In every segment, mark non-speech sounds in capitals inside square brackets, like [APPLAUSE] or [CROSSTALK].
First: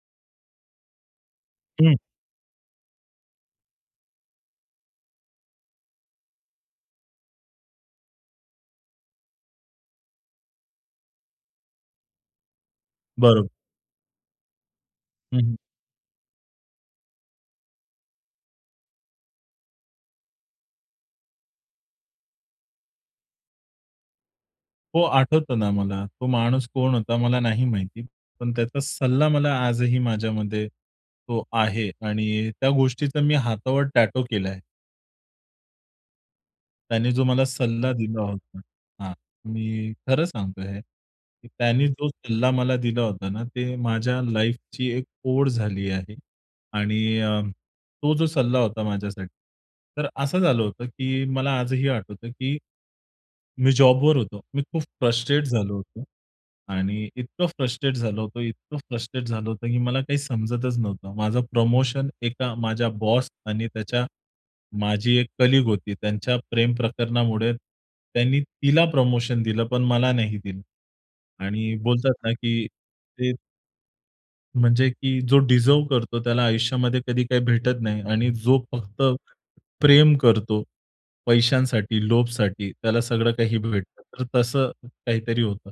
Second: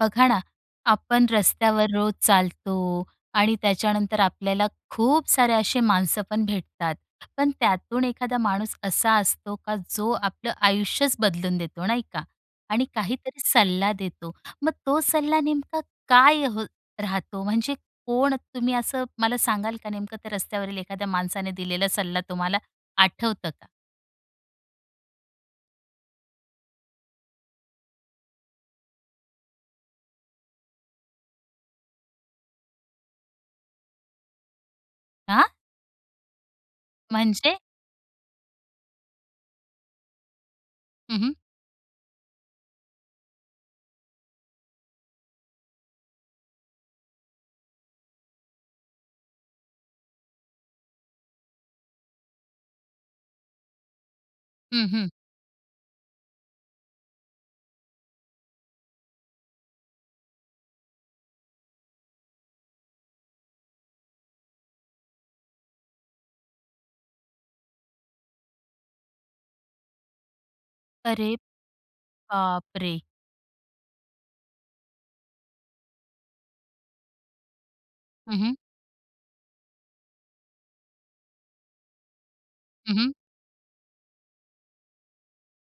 बघा ना, आपण रस्त्यावर हं. रोज चालतो आणि त्याच्यानंतर आपल्याला खूप सारे असे माणसं पण भेटतात. पण त्यातून एखादा माणूस असा असतो का जो आपलं आयुष्यच बदलून देतो, नाही का? आणि काहीतरी बरोबर. सल्ला देतो. मग तो हं, सल्ला हं. नेमका काय अहं राहतो? म्हणजे, कोण तुम्ही? असं मला सांगाल का? नेमकं त्या रस्त्यावरील एखाद्या माणसाने दिलेला सल्ला तुम्हाला आठवतं का? हो, आठवतं ना मला तो माणूस कोण होता? मला नाही माहिती. पण त्याचा सल्ला मला आजही माझ्यामध्ये तो आहे आणि त्या गोष्टीचा मी हातावर टॅटू केलाय. आ? त्याने जो मला म्हणजे? सल्ला दिला होता. हां. मी खरं सांगतोय हे हं, हं. की त्यानी जो सल्ला मला दिला होता ना ते माझ्या लाईफची एक ओढ झाली आहे. आणि अ, तो जो सल्ला होता माझ्यासाठी तर असं झालं होतं की मला आजही आठवतं की मी जॉबवर होतो. मी खूप हं, हं. फ्रस्ट्रेट झालो होतो आणि इतकं फ्रस्ट्रेट झालो होतो, इतकं फ्रस्ट्रेट झालो होतो की मला काही समजतच नव्हतं. माझं प्रमोशन एका माझ्या बॉस आणि त्याच्या माझी 1 कलीग होती. त्यांच्या प्रेमप्रकरणामुळे त्यांनी तिला प्रमोशन दिलं, पण मला नाही दिलं. अरे आणि बोलतात ना की बापरे! ते म्हणजे की जो डिझर्व्ह करतो त्याला आयुष्यामध्ये कधी काही भेटत नाही. आणि हं, हं. जो फक्त प्रेम करतो पैशांसाठी, लोभसाठी हं, त्याला हं. सगळं काही भेटतं. तर तसं काहीतरी होतं.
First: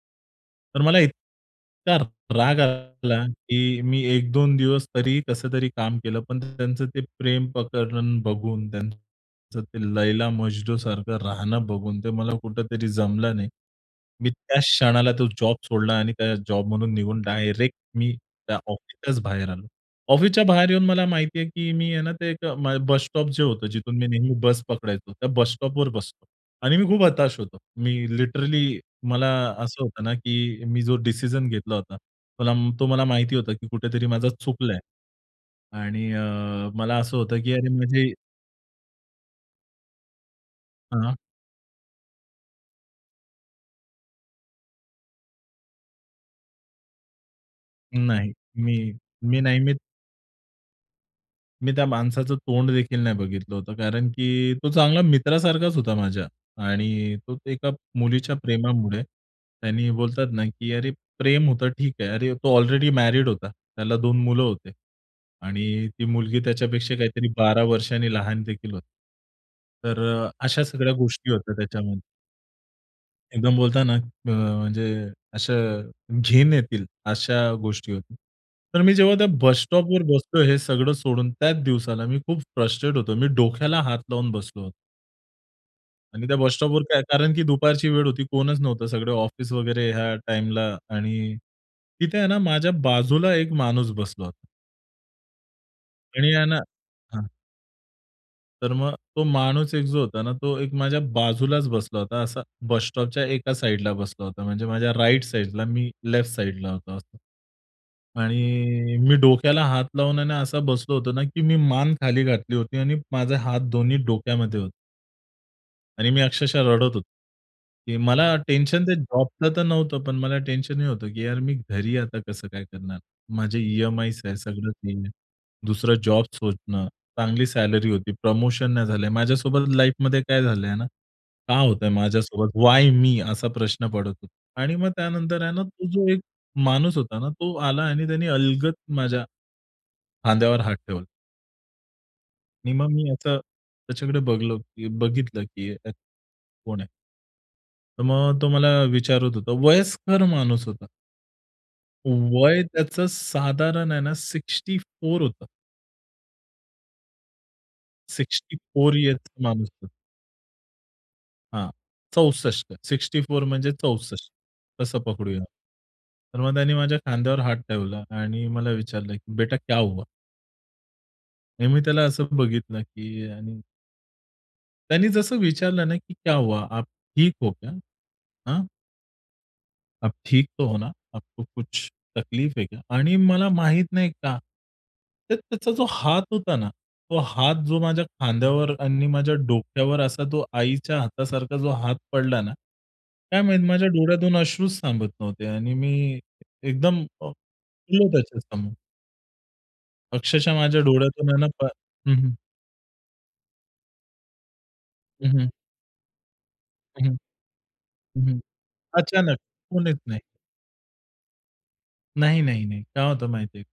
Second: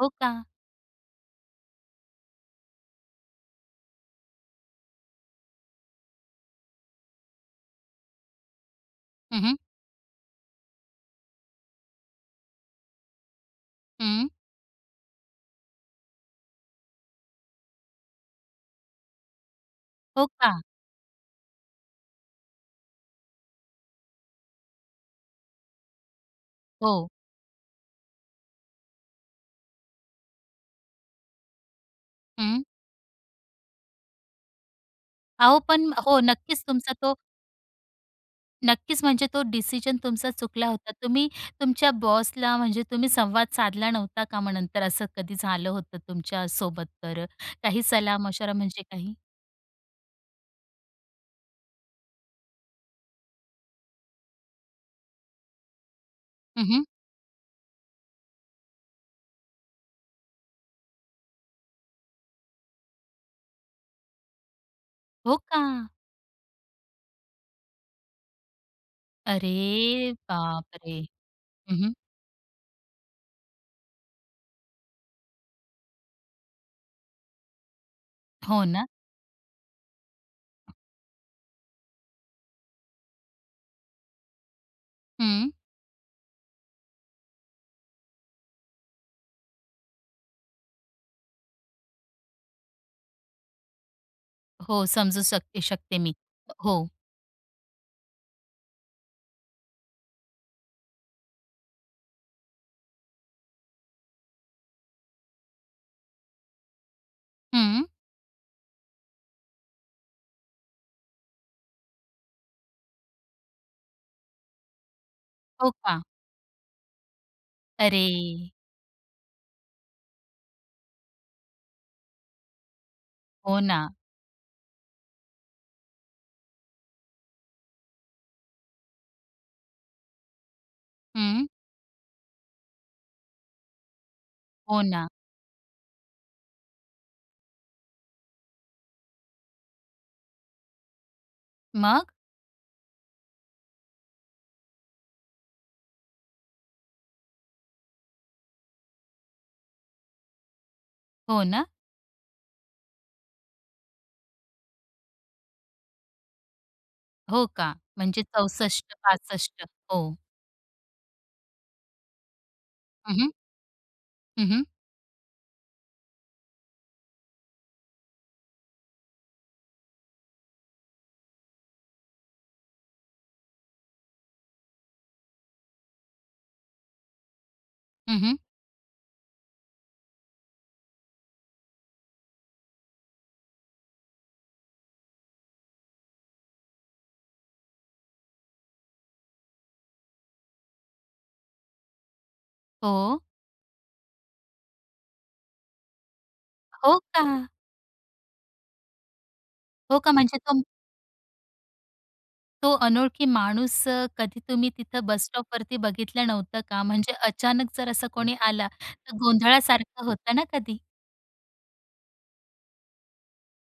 हो, का. तर मला इतका राग आला, की मी 1-2 दिवस तरी, कसं तरी काम केलं. पण त्यांचं ते प्रेम प्रकरण बघून, हं, हं. त्यांचं ते लैला-मजनूसारखं राहणं बघून, ते मला कुठेतरी जमलं नाही. मी हं. त्याच क्षणाला तो जॉब सोडला आणि त्या जॉब म्हणून निघून डायरेक्ट मी त्या ऑफिसच्याच बाहेर आलो. हो ऑफिसच्या का? बाहेर येऊन मला माहिती आहे, की मी आहे ना ते एक बस स्टॉप जे होतं. जिथून मी नेहमी बस पकडायचो, त्या बस स्टॉपवर बसलो. आणि मी खूप हो. हताश होतो. मी लिटरली मला असं होतं ना, की मी जो डिसिजन घेतला होता. हं. तो तो मला माहिती होता की कुठेतरी माझं चुकलंय. अहो पण आणि हो, अ, नक्कीच तुमचा मला तो असं होतं की अरे म्हणजे नक्कीच, म्हणजे तो डिसिजन तुमचा चुकला होता. हां. तुम्ही तुमच्या बॉसला, म्हणजे तुम्ही संवाद साधला नव्हता का मग नंतर असं कधी झालं होतं तुमच्या सोबत तर, काही सलाह नाही. मशवरा म्हणजे मी, काही? मी नेहमीच मी त्या माणसाचं तोंड देखील नाही बघितलं होतं, कारण की, तो चांगला मित्रासारखाच होता माझ्या. हं, हं. आणि तो एका मुलीच्या प्रेमामुळे, आणि बोलतात ना, की अरे प्रेम होतं ठीक आहे. अरे तो ऑलरेडी मॅरीड होता, त्याला 2 मुलं होती, हो आणि का? ती मुलगी त्याच्यापेक्षा काहीतरी 12 वर्षांनी लहान देखील होती. तर अरे अ, अशा सगळ्या बापरे! गोष्टी होत्या हं हं. त्याच्यामध्ये. एकदम बोलताना अ, म्हणजे अशा अ, घिन येतील अशा गोष्टी होती. हो तर ना. मी जेव्हा त्या बस स्टॉपवर बसलोय हे सगळं सोडून त्याच दिवसाला मी खूप फ्रस्ट्रेट होतो. मी डोक्याला हात लावून बसलो होतो. हं. आणि त्या बस स्टॉपवर काय कारण की दुपारची वेळ होती, कोणच नव्हतं. सगळं ऑफिस वगैरे ह्या टाइमला आणि तिथे आहे ना माझ्या बाजूला एक माणूस बसला होता. हो, समजू सक शकते मी. आणि यांना हो. हं. तर मग तो माणूस एक जो होता ना, तो एक माझ्या बाजूलाच बसला होता, असा बस स्टॉपच्या एका साइडला बसला होता. म्हणजे माझ्या राइट साइडला मी लेफ्ट साइडला होतो असं. हं. आणि मी डोक्याला हात लावून आणि असा बसलो होतो ना, की मी मान खाली घातली होती आणि माझे हात दोन्ही डोक्यामध्ये होते. हो का? आणि मी अक्षरशः रडत होतो. की मला अरे. टेन्शन ते जॉबचं तर नव्हतं पण मला टेन्शन हे होतं की यार मी घरी आता कसं काय करणार? माझे हो ना. ई-एम-आयज आहे, सगळं ते आहे. दुसरं जॉब शोधणं, चांगली सॅलरी होती, प्रमोशन नाही झालं. माझ्यासोबत लाईफमध्ये काय झालंय ना, हं. का होतंय माझ्यासोबत वाय मी? असा प्रश्न पडत होता. आणि हो मग ना. त्यानंतर आहे ना तो जो एक माणूस होता ना तो आला आणि त्याने अलगद माझ्या खांद्यावर हात ठेवला. मग? आणि मग मी याचा त्याच्याकडे बघलो की बघितलं की अ, कोण आहे? तर मग तो मला विचारत होता, वयस्कर माणूस होता. हो ना? वय त्याचं साधारण आहे ना 64 होतं. हो का! म्हणजे सिक्स्टी चौसष्ट फोर इयर्सचा पासष्ट माणूस तो. हो. हां, 64 हं, सिक्स्टी हं. फोर म्हणजे 64 हं, हं. तसं पकडूया? तर मग त्यांनी माझ्या खांद्यावर हात ठेवला आणि मला विचारलं की "बेटा क्या हुआ?" आणि मी त्याला असं बघितलं की आणि त्यांनी जसं विचारलं ना की "क्या हुआ, आप ठीक हो क्या? हं, हं. हाँ?" आप ठीक तो हो ना? आपको कुछ तकलीफ है क्या? आणि मला माहीत नाही का, तर त्याचा जो हात होता ना, तो हात जो माझ्या खांद्यावर आणि माझ्या डोक्यावर असा तो आईच्या हातासारखा जो हात पडला ना, हो. काय माहीत माझ्या डोळ्यातून अश्रूच थांबत नव्हते आणि मी हो एकदम अ, का? रडलो त्याच्यासमोर. हो, का म्हणजे अक्षरशः तुम माझ्या डोळ्यातून आहे ना, प हं, हं. तो अनोळखी माणूस, कधी तुम्ही, तिथं बस हं, हं. स्टॉपवरती बघितलं नव्हतं का? हं, म्हणजे हं. अचानक जर असा हं, कोणी हं. आला, तर अचानक. कोण येत गोंधळासारखं नाही. होतं ना कधी? नाही, नाही, नाही. काय होतं माहिती आहे?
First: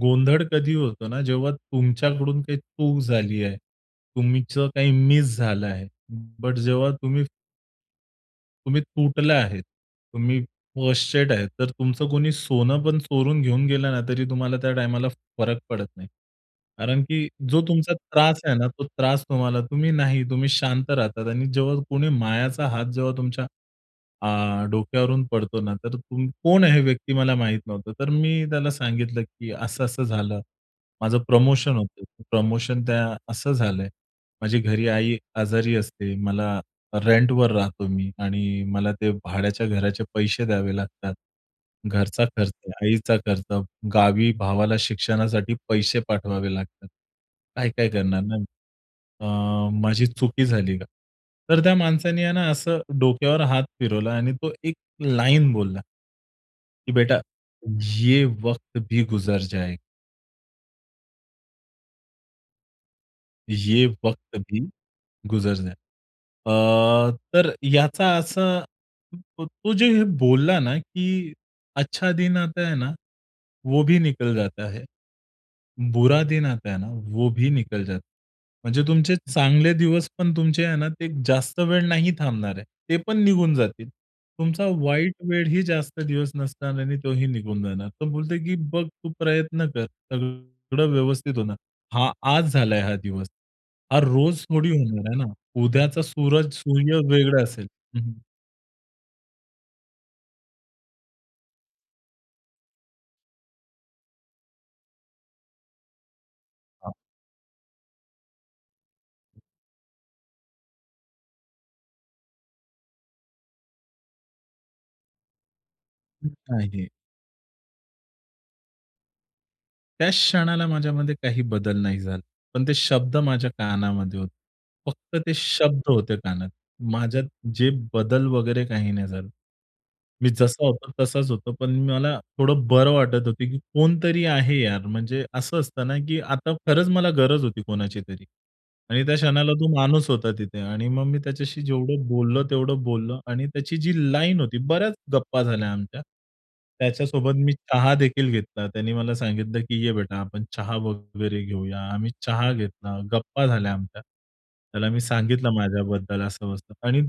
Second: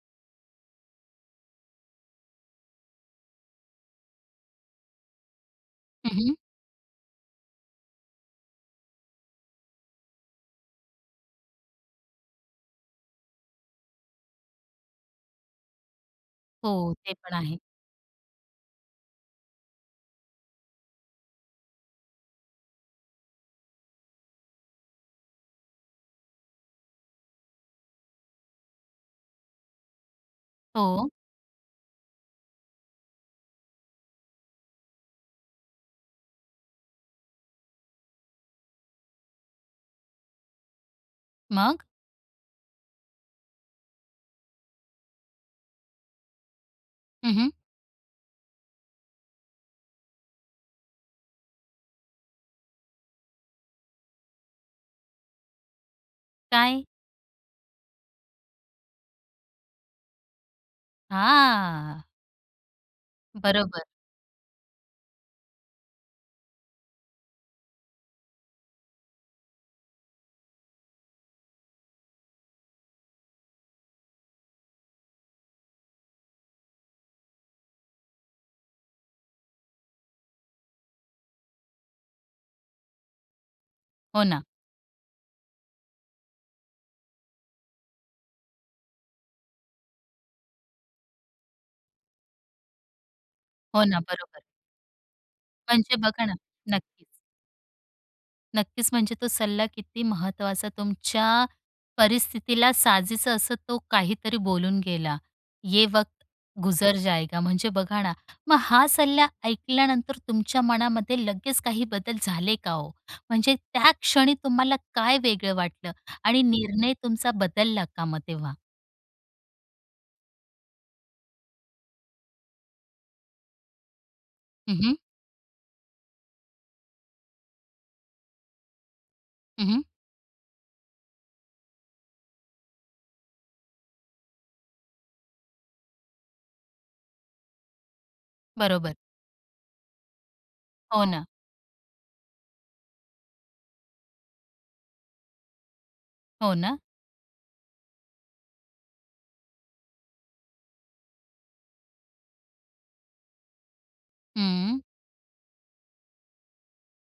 गोंधळ कधी होतो ना, जेव्हा तुमच्याकडून काही चूक झाली आहे, तुमचं काही मिस झालं आहे. हं, हं. बट जेव्हा तुम्ही तुम्ही तुटल्या आहेत, तुम्ही फ्रस्टेट आहे. तर तुमचं कोणी सोनंपण चोरून घेऊन गेलं ना, तरी तुम्हाला त्या टाईमाला फरक पडत नाही. हो, कारण ते की पण आहे. जो तुमचा त्रास आहे ना, तो त्रास तुम्हाला तुम्ही नाही तुम्ही शांत राहतात आणि जेव्हा कोणी मायाचा हात जेव्हा तुमच्या अ, डोक्यावरून पडतो ना, तर तुम कोण आहे हे व्यक्ती मला माहीत नव्हतं. तर मी त्याला सांगितलं, की असं असं झालं. हो. माझं प्रमोशन होतं. प्रमोशन त्या असं झालंय. माझी घरी आई आजारी असते. मला रेंटवर राहतो मी. आणि मला ते भाड्याच्या घराचे पैसे द्यावे लागतात. मग? घरचा खर्च, आईचा खर्च, गावी भावाला शिक्षणासाठी पैसे पाठवावे लागतात. हं, हं. काय-काय करणार ना, मी. अ, माझी चुकी झाली का? तर त्या माणसाने आहे ना, असं डोक्यावर हात फिरवला आणि तो एक लाइन बोलला. काय? की "बेटा, ये वक्त भी गुजर जाएगा." हां. बरोबर. ये वक्त भी गुजर जाय अ, तर याचा असं, तो जे हे बोलला ना, की "अच्छा दिन आता है ना, वो भी निकल जाता है. बुरा दिन आता है ना, वो भी निकल जाता है." म्हणजे तुमचे चांगले दिवस पण तुमचे आहे ना, ते जास्त वेळ नाही थांबणार आहे. ते पण निघून जातील. हो, ना. तुमचा वाईट वेळ ही जास्त दिवस नसणार आणि तोही निघून जाणार. तो बोलतोय की "बघ तू प्रयत्न कर, सगळं व्यवस्थित होणार. हा आज झालाय हा दिवस. हो, हा ना, रोज बरोबर. थोडी होणार आहे ना? म्हणजे उद्याचा बघा ना सूरज -सूर्य नक्कीच. वेगळा असेल." हं, हं. नक्कीच. म्हणजे तो सल्ला किती महत्त्वाचा, तुमच्या परिस्थितीला साजेसं असं तो काहीतरी बोलून गेला. "ये वक्त गुजर जायगा" म्हणजे बघा ना, मग हा सल्ला ऐकल्यानंतर तुमच्या मनामध्ये लगेच काही बदल झाले का हो? म्हणजे त्या क्षणी तुम्हाला काय वेगळं वाटलं [UNINTELLIGIBLE] आणि आहे. निर्णय तुमचा बदलला का मग तेव्हा? त्याच क्षणाला माझ्यामध्ये काही बदल नाही झाला. पण ते शब्द माझ्या कानामध्ये होते. हं, हं. फक्त ते शब्द होते कानात. माझ्यात जे बदल वगैरे काही नाही झालं. हं, हं. मी जसा होतो तसाच होतो पण मला थोडं बरं वाटत होतं की 'कोणीतरी आहे यार.' म्हणजे असं असतं ना, की आता खरंच मला गरज होती कोणाची तरी बरोबर. आणि त्या क्षणाला तो माणूस होता तिथे. आणि मग हो, मी ना. त्याच्याशी जेवढं बोललो, तेवढं बोललो आणि त्याची जी लाईन होती, बऱ्याच गप्पा झाल्या आमच्या. हो, ना. त्याच्यासोबत मी चहा देखील घेतला, त्याने मला सांगितलं की "ये बेटा, आपण चहा वगैरे घेऊया." आम्ही चहा घेतला, गप्पा झाल्या आमच्या. हम्म. त्याला मी सांगितलं माझ्याबद्दल असं-बसं. आणि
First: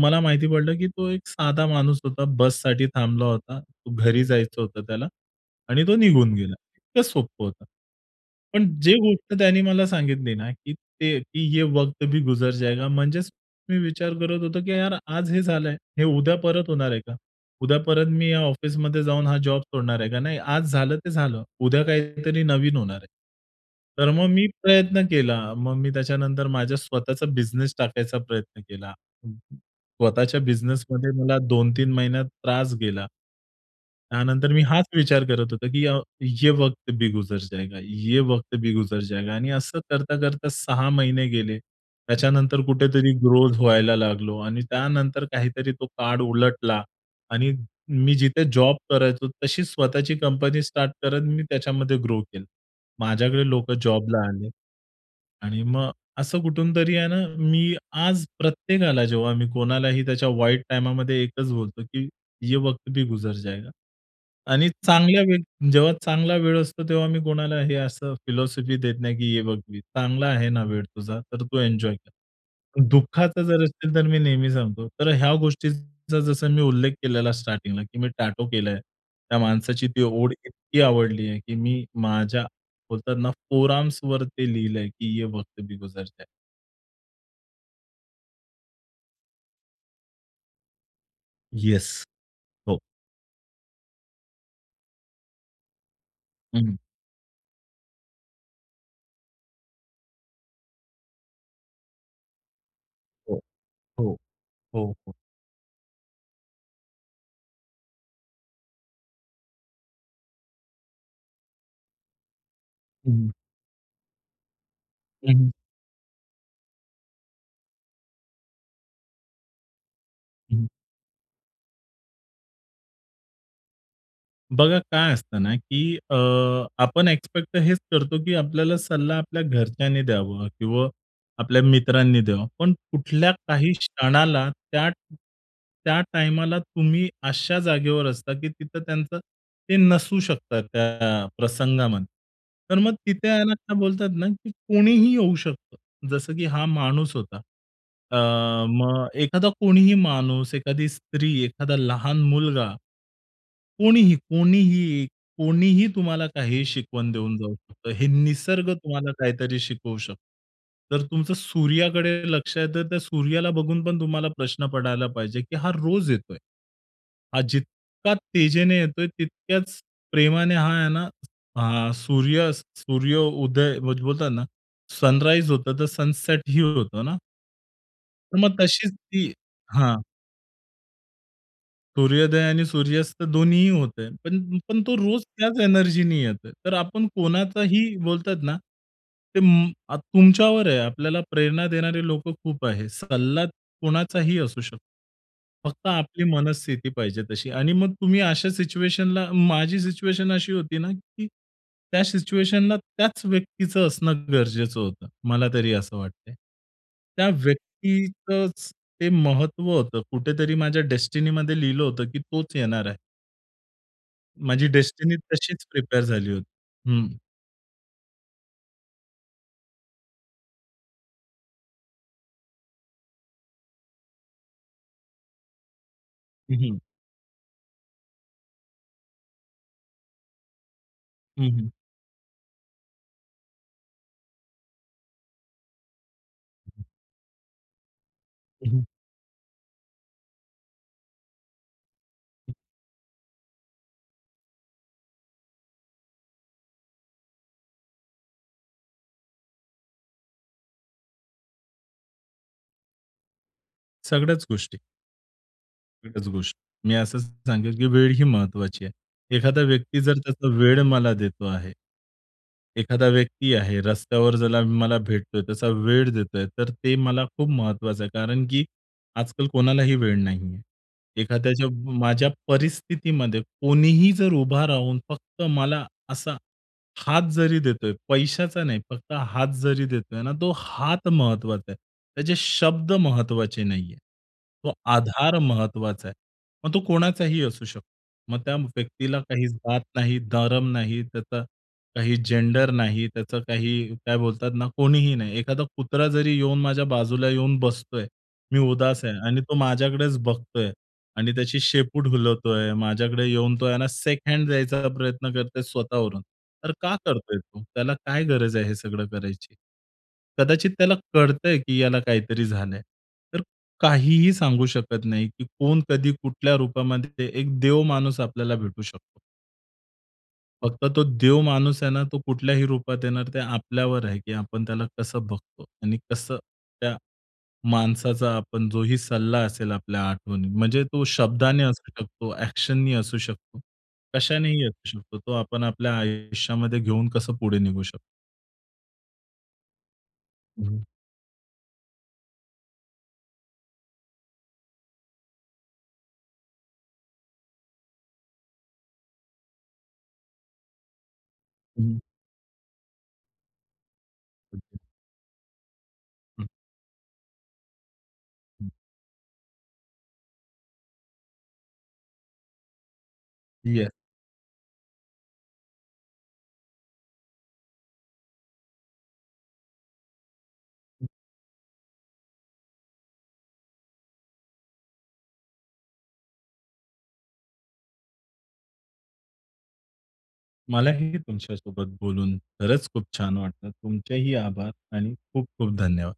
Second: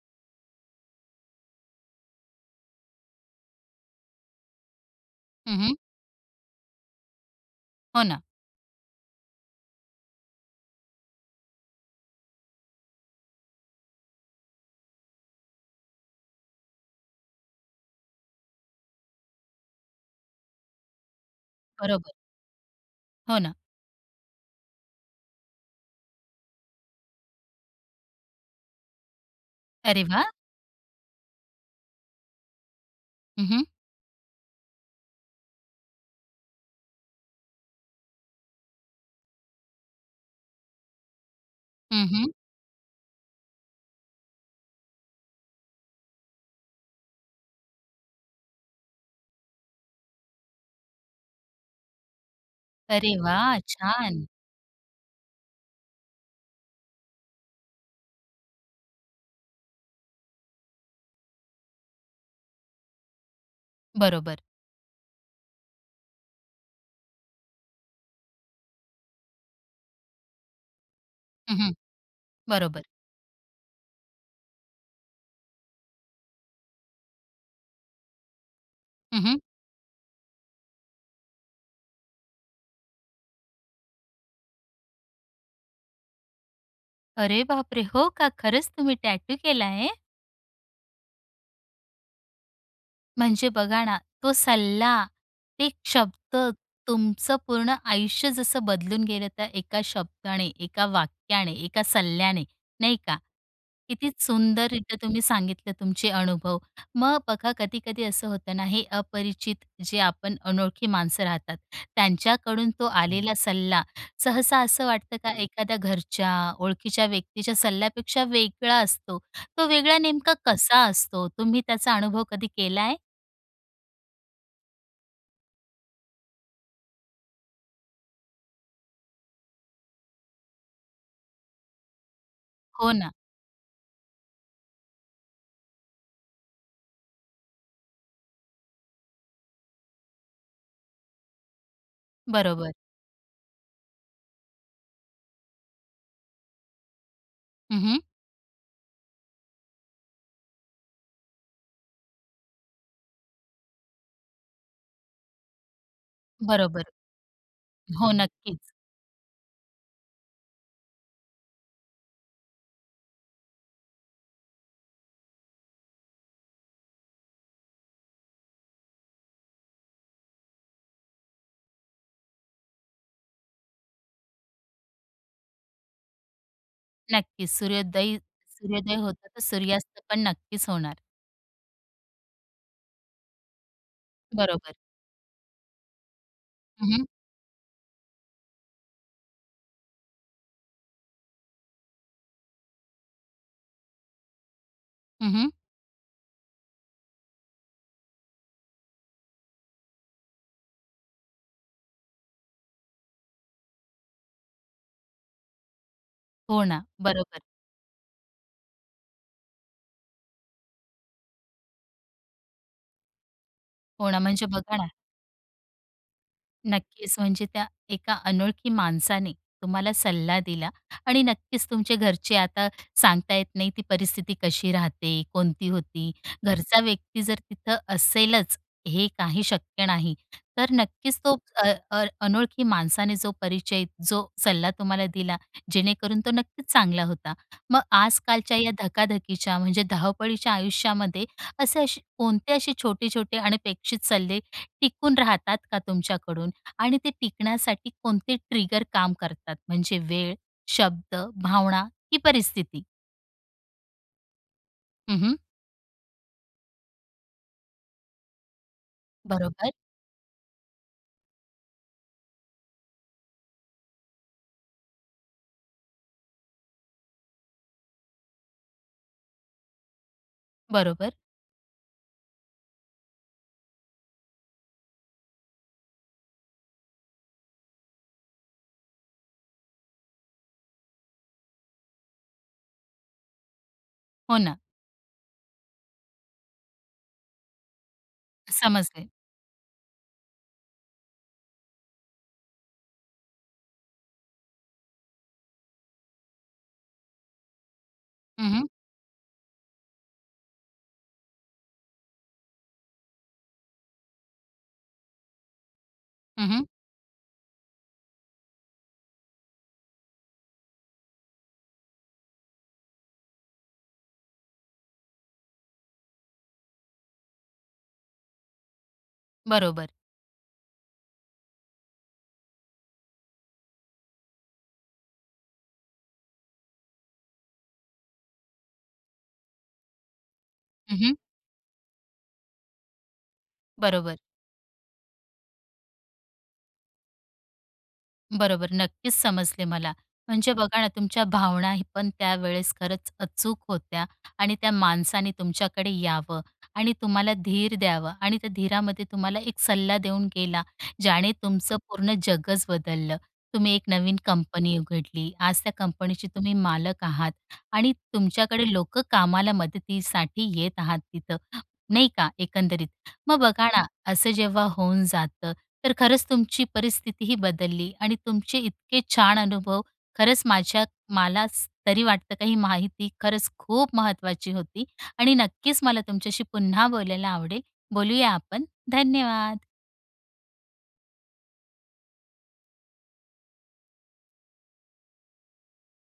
मला माहिती पडलं की तो एक साधा माणूस होता; बससाठी थांबला होता, घरी जायचं होतं त्याला हं, हं. आणि तो निघून गेला. इतकं सोपं होतं. हो, ना. पण जे गोष्ट त्यांनी मला सांगितली ना की ते "ये वक्त भी गुजर जाएगा." म्हणजेच मी विचार करत होतो, की "यार, आज हे झालंय, हे उद्या परत होणार आहे का? उद्या परत मी या ऑफिसमध्ये जाऊन हा जॉब सोडणार आहे का? नाही, आज झालं ते झालं, उद्या बरोबर. काहीतरी नवीन होणार आहे." हो, ना. तर मग मी प्रयत्न केला. मग मी त्याच्यानंतर माझा स्वतःचा बिझनेस टाकायचा प्रयत्न केला. अरे वाह! स्वतःच्या बिझनेसमध्ये मला दोन-तीन महिन्यात त्रास गेला. हं, हं. त्यानंतर मी हाच विचार करत होतो की अ, "ये वक्त भी गुजर जाएगा ये वक्त भी गुजर जाएगा." आणि असं करता-करता 6 महिने गेले. हं, हं. त्याच्यानंतर कुठेतरी ग्रोथ व्हायला लागलो आणि त्यानंतर काहीतरी तो काळ उलटला आणि मी जिथे जॉब करायचो तशी स्वतःची कंपनी स्टार्ट करत मी त्याच्यामध्ये ग्रो केलं. अरे माझ्याकडे वाह! लोकं जॉबला छान. आले. आणि मग असं कुठूनतरी आहे ना, मी आज प्रत्येकाला जेव्हा मी कोणालाही त्याच्या वाईट टाईमामध्ये एकच बोलतो की "ये वक्त भी गुजर जाएगा." बरोबर. आणि चांगल्या वेळ जेव्हा चांगला वेळ असतो तेव्हा मी कोणाला हे असं फिलॉसॉफी देत नाही, की "ये वक्त भी" चांगला आहे ना वेळ तुझा, तर हं, तू हं. एन्जॉय कर. बरोबर. दुःखाचा जर असेल तर मी नेहमी सांगतो. तर ह्या गोष्टींचा जसं मी उल्लेख केलेला स्टार्टिंगला, की मी टॅटू केलंय, हं, त्या हं. माणसाची ती ओळ इतकी आवडली आहे, की मी माझ्या बोलतात ना फोरआर्म्सवरती लिहिलंय की "ये वक्त भी गुजर जाएगा." अरे बापरे! हो का. खरंच तुम्ही टॅटू केलाय? येस, हो. म्हणजे बघा ना तो सल्ला, एक शब्द हं. तुमचं पूर्ण आयुष्य जसं बदलून गेलं त्या एका शब्दाने, एका वाक्याने, एका सल्ल्याने नाही का? हो, किती हो, हो, सुंदररित्या हो. तुम्ही सांगितले तुमचे अनुभव. मग बघा कधी-कधी असं होतं ना हे अपरिचित जे आपण अनोळखी माणसं राहतात. त्यांच्याकडून तो हं. आलेला सल्ला, सहसा असं वाटतं का हं, हं. एखाद्या घरच्या, ओळखीच्या व्यक्तीच्या सल्ल्यापेक्षा वेगळा असतो. तो वेगळा नेमका हं. कसा असतो? तुम्ही त्याचा अनुभव कधी केलाय? बघा काय असतं ना, की अ, आपण एक्सपेक्ट तर हेच करतो, की आपल्याला सल्ला आपल्या घरच्यांनी द्यावा किंवा आपल्या मित्रांनी द्यावा. पण हो ना. कुठल्या, काही क्षणाला त्या, त्या टाईमाला तुम्ही अशा जागेवर असता, की तिथं त्यांचं ते नसू शकतात त्या प्रसंगामध्ये. बरोबर. तर मग तिथे आहे ना काय बोलतात ना, की कोणीही येऊ शकतं, जसं की हा माणूस होता. हं, हं. अ, मग एखादा कोणीही माणूस, एखादी स्त्री, एखादा लहान मुलगा, कोणीही, कोणीही, कोणीही तुम्हाला काहीही बरोबर. शिकवण देऊन जाऊ शकतं. हे हो नक्कीच. निसर्ग तुम्हाला काहीतरी शिकवू शकतो. तर तुमचं सूर्याकडे लक्ष आहे तर त्या सूर्याला बघून पण तुम्हाला प्रश्न पडायला पाहिजे, की हा रोज येतोय. हा जितका तेजीने येतोय तितक्याच प्रेमाने हा आहे ना हा सूर्य सूर्य उदय बोलतात ना सनराईज होतं तर सनसेटही होतं ना? नक्कीच सूर्योदय, तर मग तशीच सूर्योदय ती होतो तर हां. सूर्यास्तपण नक्कीच होणार. सूर्योदय आणि सूर्यास्त दोन्हीही होतंय. पण, बरोबर. पण तो रोज त्याचं एनर्जीने येतो. तर हं, आपण हं. कोणाचाही बोलतात ना ते म तुमच्यावर आहे, आपल्याला प्रेरणा देणारे लोकं खूप आहेत. सल्ला कोणाचाही असू शकतो. हं, हं. फक्त आपली मनस्थिती पाहिजे तशी. आणि मग तुम्ही अशा सिच्युएशनला माझी सिच्युएशन अशी होती ना, की त्या सिच्युएशनला त्याच व्यक्तीचं असणं गरजेचं होतं, मला तरी असं वाटतंय. हो ना. त्या बरोबर. व्यक्तीतचं ते महत्त्व होतं, कुठेतरी माझ्या डेस्टिनीमध्ये लिहिलं होतं, की तोच येणार आहे. हो ना. म्हणजे माझी बघा ना डेस्टिनी तशीच प्रिपेअर झाली होती. हं. नक्कीचं. म्हणजे त्या एका अनोळखी माणसाने तुम्हाला सल्ला दिला आणि नक्कीचं तुमच्या घरचे आता सांगता येत नाही ती परिस्थिती कशी राहते? कोणती होती? हं, हं. घरचा व्यक्ती जर तिथं असेलचं हे काही शक्य नाही. तर नक्कीचं तो हं, हं. अ, अ, अनोळखी माणसाने जो परिचय जो सल्ला तुम्हाला दिला, जेणेकरून तो नक्कीच चांगला होता. मग आजकालच्या अं, या हं. धकाधकीच्या म्हणजे धावपळीच्या आयुष्यामध्ये असे-असे कोणते असे छोटे-छोटे अनपेक्षित सल्ले टिकून राहतात का तुमच्याकडून? आणि ते टिकण्यासाठी कोणते ट्रिगर काम करतात? म्हणजे वेळ, शब्द, भावना की परिस्थिती? सगळ्याच गोष्टी. हं, हं. एकच गोष्ट. मी असं सांगेन की वेळ ही महत्त्वाची आहे. एखादा बरोबर. व्यक्ती जर त्याचा वेळ मला देतो आहे. एखादा व्यक्ती आहे, रस्त्यावर ज्याला मला भेटतोय, त्याचा वेळ देतोय तर ते मला खूप महत्त्वाचं आहे. कारण की आजकाल कोणालाही वेळ नाही आहे. बरोबर. एखाद्याच्या माझ्या परिस्थितीमध्ये कोणीही जर उभा राहून फक्त मला असा हात जरी देतोय, पैशाचा नाही फक्त हात जरी देतोय ना, तो हात महत्त्वाचा आहे. त्याचे शब्द महत्त्वाचे नाहीये. हो ना. तो आधार महत्त्वाचा आहे. मग तो कोणाचाही असू शकतो. मग त्या समजले. व्यक्तीला काही जात नाही, धर्म नाही, त्याचा काही जेंडर नाही, त्याचं काही काय बोलतात ना कोणीही नाही. एखादा कुत्रा जरी येऊन माझ्या बाजूला येऊन बसतोय. हं, मी हं. उदास आहे आणि तो माझ्याकडेच बघतोय आणि त्याची शेपूट हलवतोय, माझ्याकडे येऊन तो आहे ना शेक हँड जायचा प्रयत्न करतोय स्वतःवरून. हं, हं. तर का करतोय तो? त्याला काय गरज आहे हे सगळं करायची? कदाचित त्याला कळतंय की याला काहीतरी झालंय. तर काहीही सांगू शकत नाही की कोण, कधी, कुठल्या रूपामध्ये एक देव माणूस आपल्याला भेटू शकतो. बरोबर. फक्त तो देवमाणूस आहे ना, तो कुठल्याही रूपात येणार, ते आपल्यावर आहे की आपण त्याला कसं बघतो. आणि कसं त्या माणसाचा आपण जोही सल्ला असेल आपल्या आठवणीत, म्हणजे हं, तो हं. शब्दाने असू शकतो, एक्शन नी असू शकतो, बरोबर. कशानेही असू शकतो, तो आपण आपल्या आयुष्यामध्ये घेऊन कसं पुढे निघू शकतो. बरोबर, नक्कीच समजले मला. म्हणजे हं. बघा ना, तुमच्या भावनाही पण त्यावेळेस खरंच अचूक होत्या आणि त्या माणसाने तुमच्याकडे यावं आणि तुम्हाला धीर द्यावं आणि त्या धीरामध्ये तुम्हाला एक सल्ला देऊन गेला, ज्याने तुमचं हं. पूर्ण जगच बदललं. तुम्ही एक नवीन कंपनी उघडली. आज त्या कंपनीचे तुम्ही मालक आहात आणि अ तुमच्याकडे लोक कामाला मदतीसाठी येत आहात तिथं, नाही का एकंदरीत? मग बघा ना, यस. असं जेव्हा होऊन जातं, तर खरंच तुमची परिस्थितीही बदलली आणि तुमचे इतके छान अनुभव खरंच माझ्या मला तरी वाटतं काही माहिती खरंच खूप महत्त्वाची होती आणि नक्कीच मला तुमच्याशी पुन्हा बोलायला आवडेल. बोलूया आपण. धन्यवाद. मलाही तुमच्यासोबत बोलून खरंच खूप छान वाटलं, तुमचेही आभार आणि खूप-खूप धन्यवाद.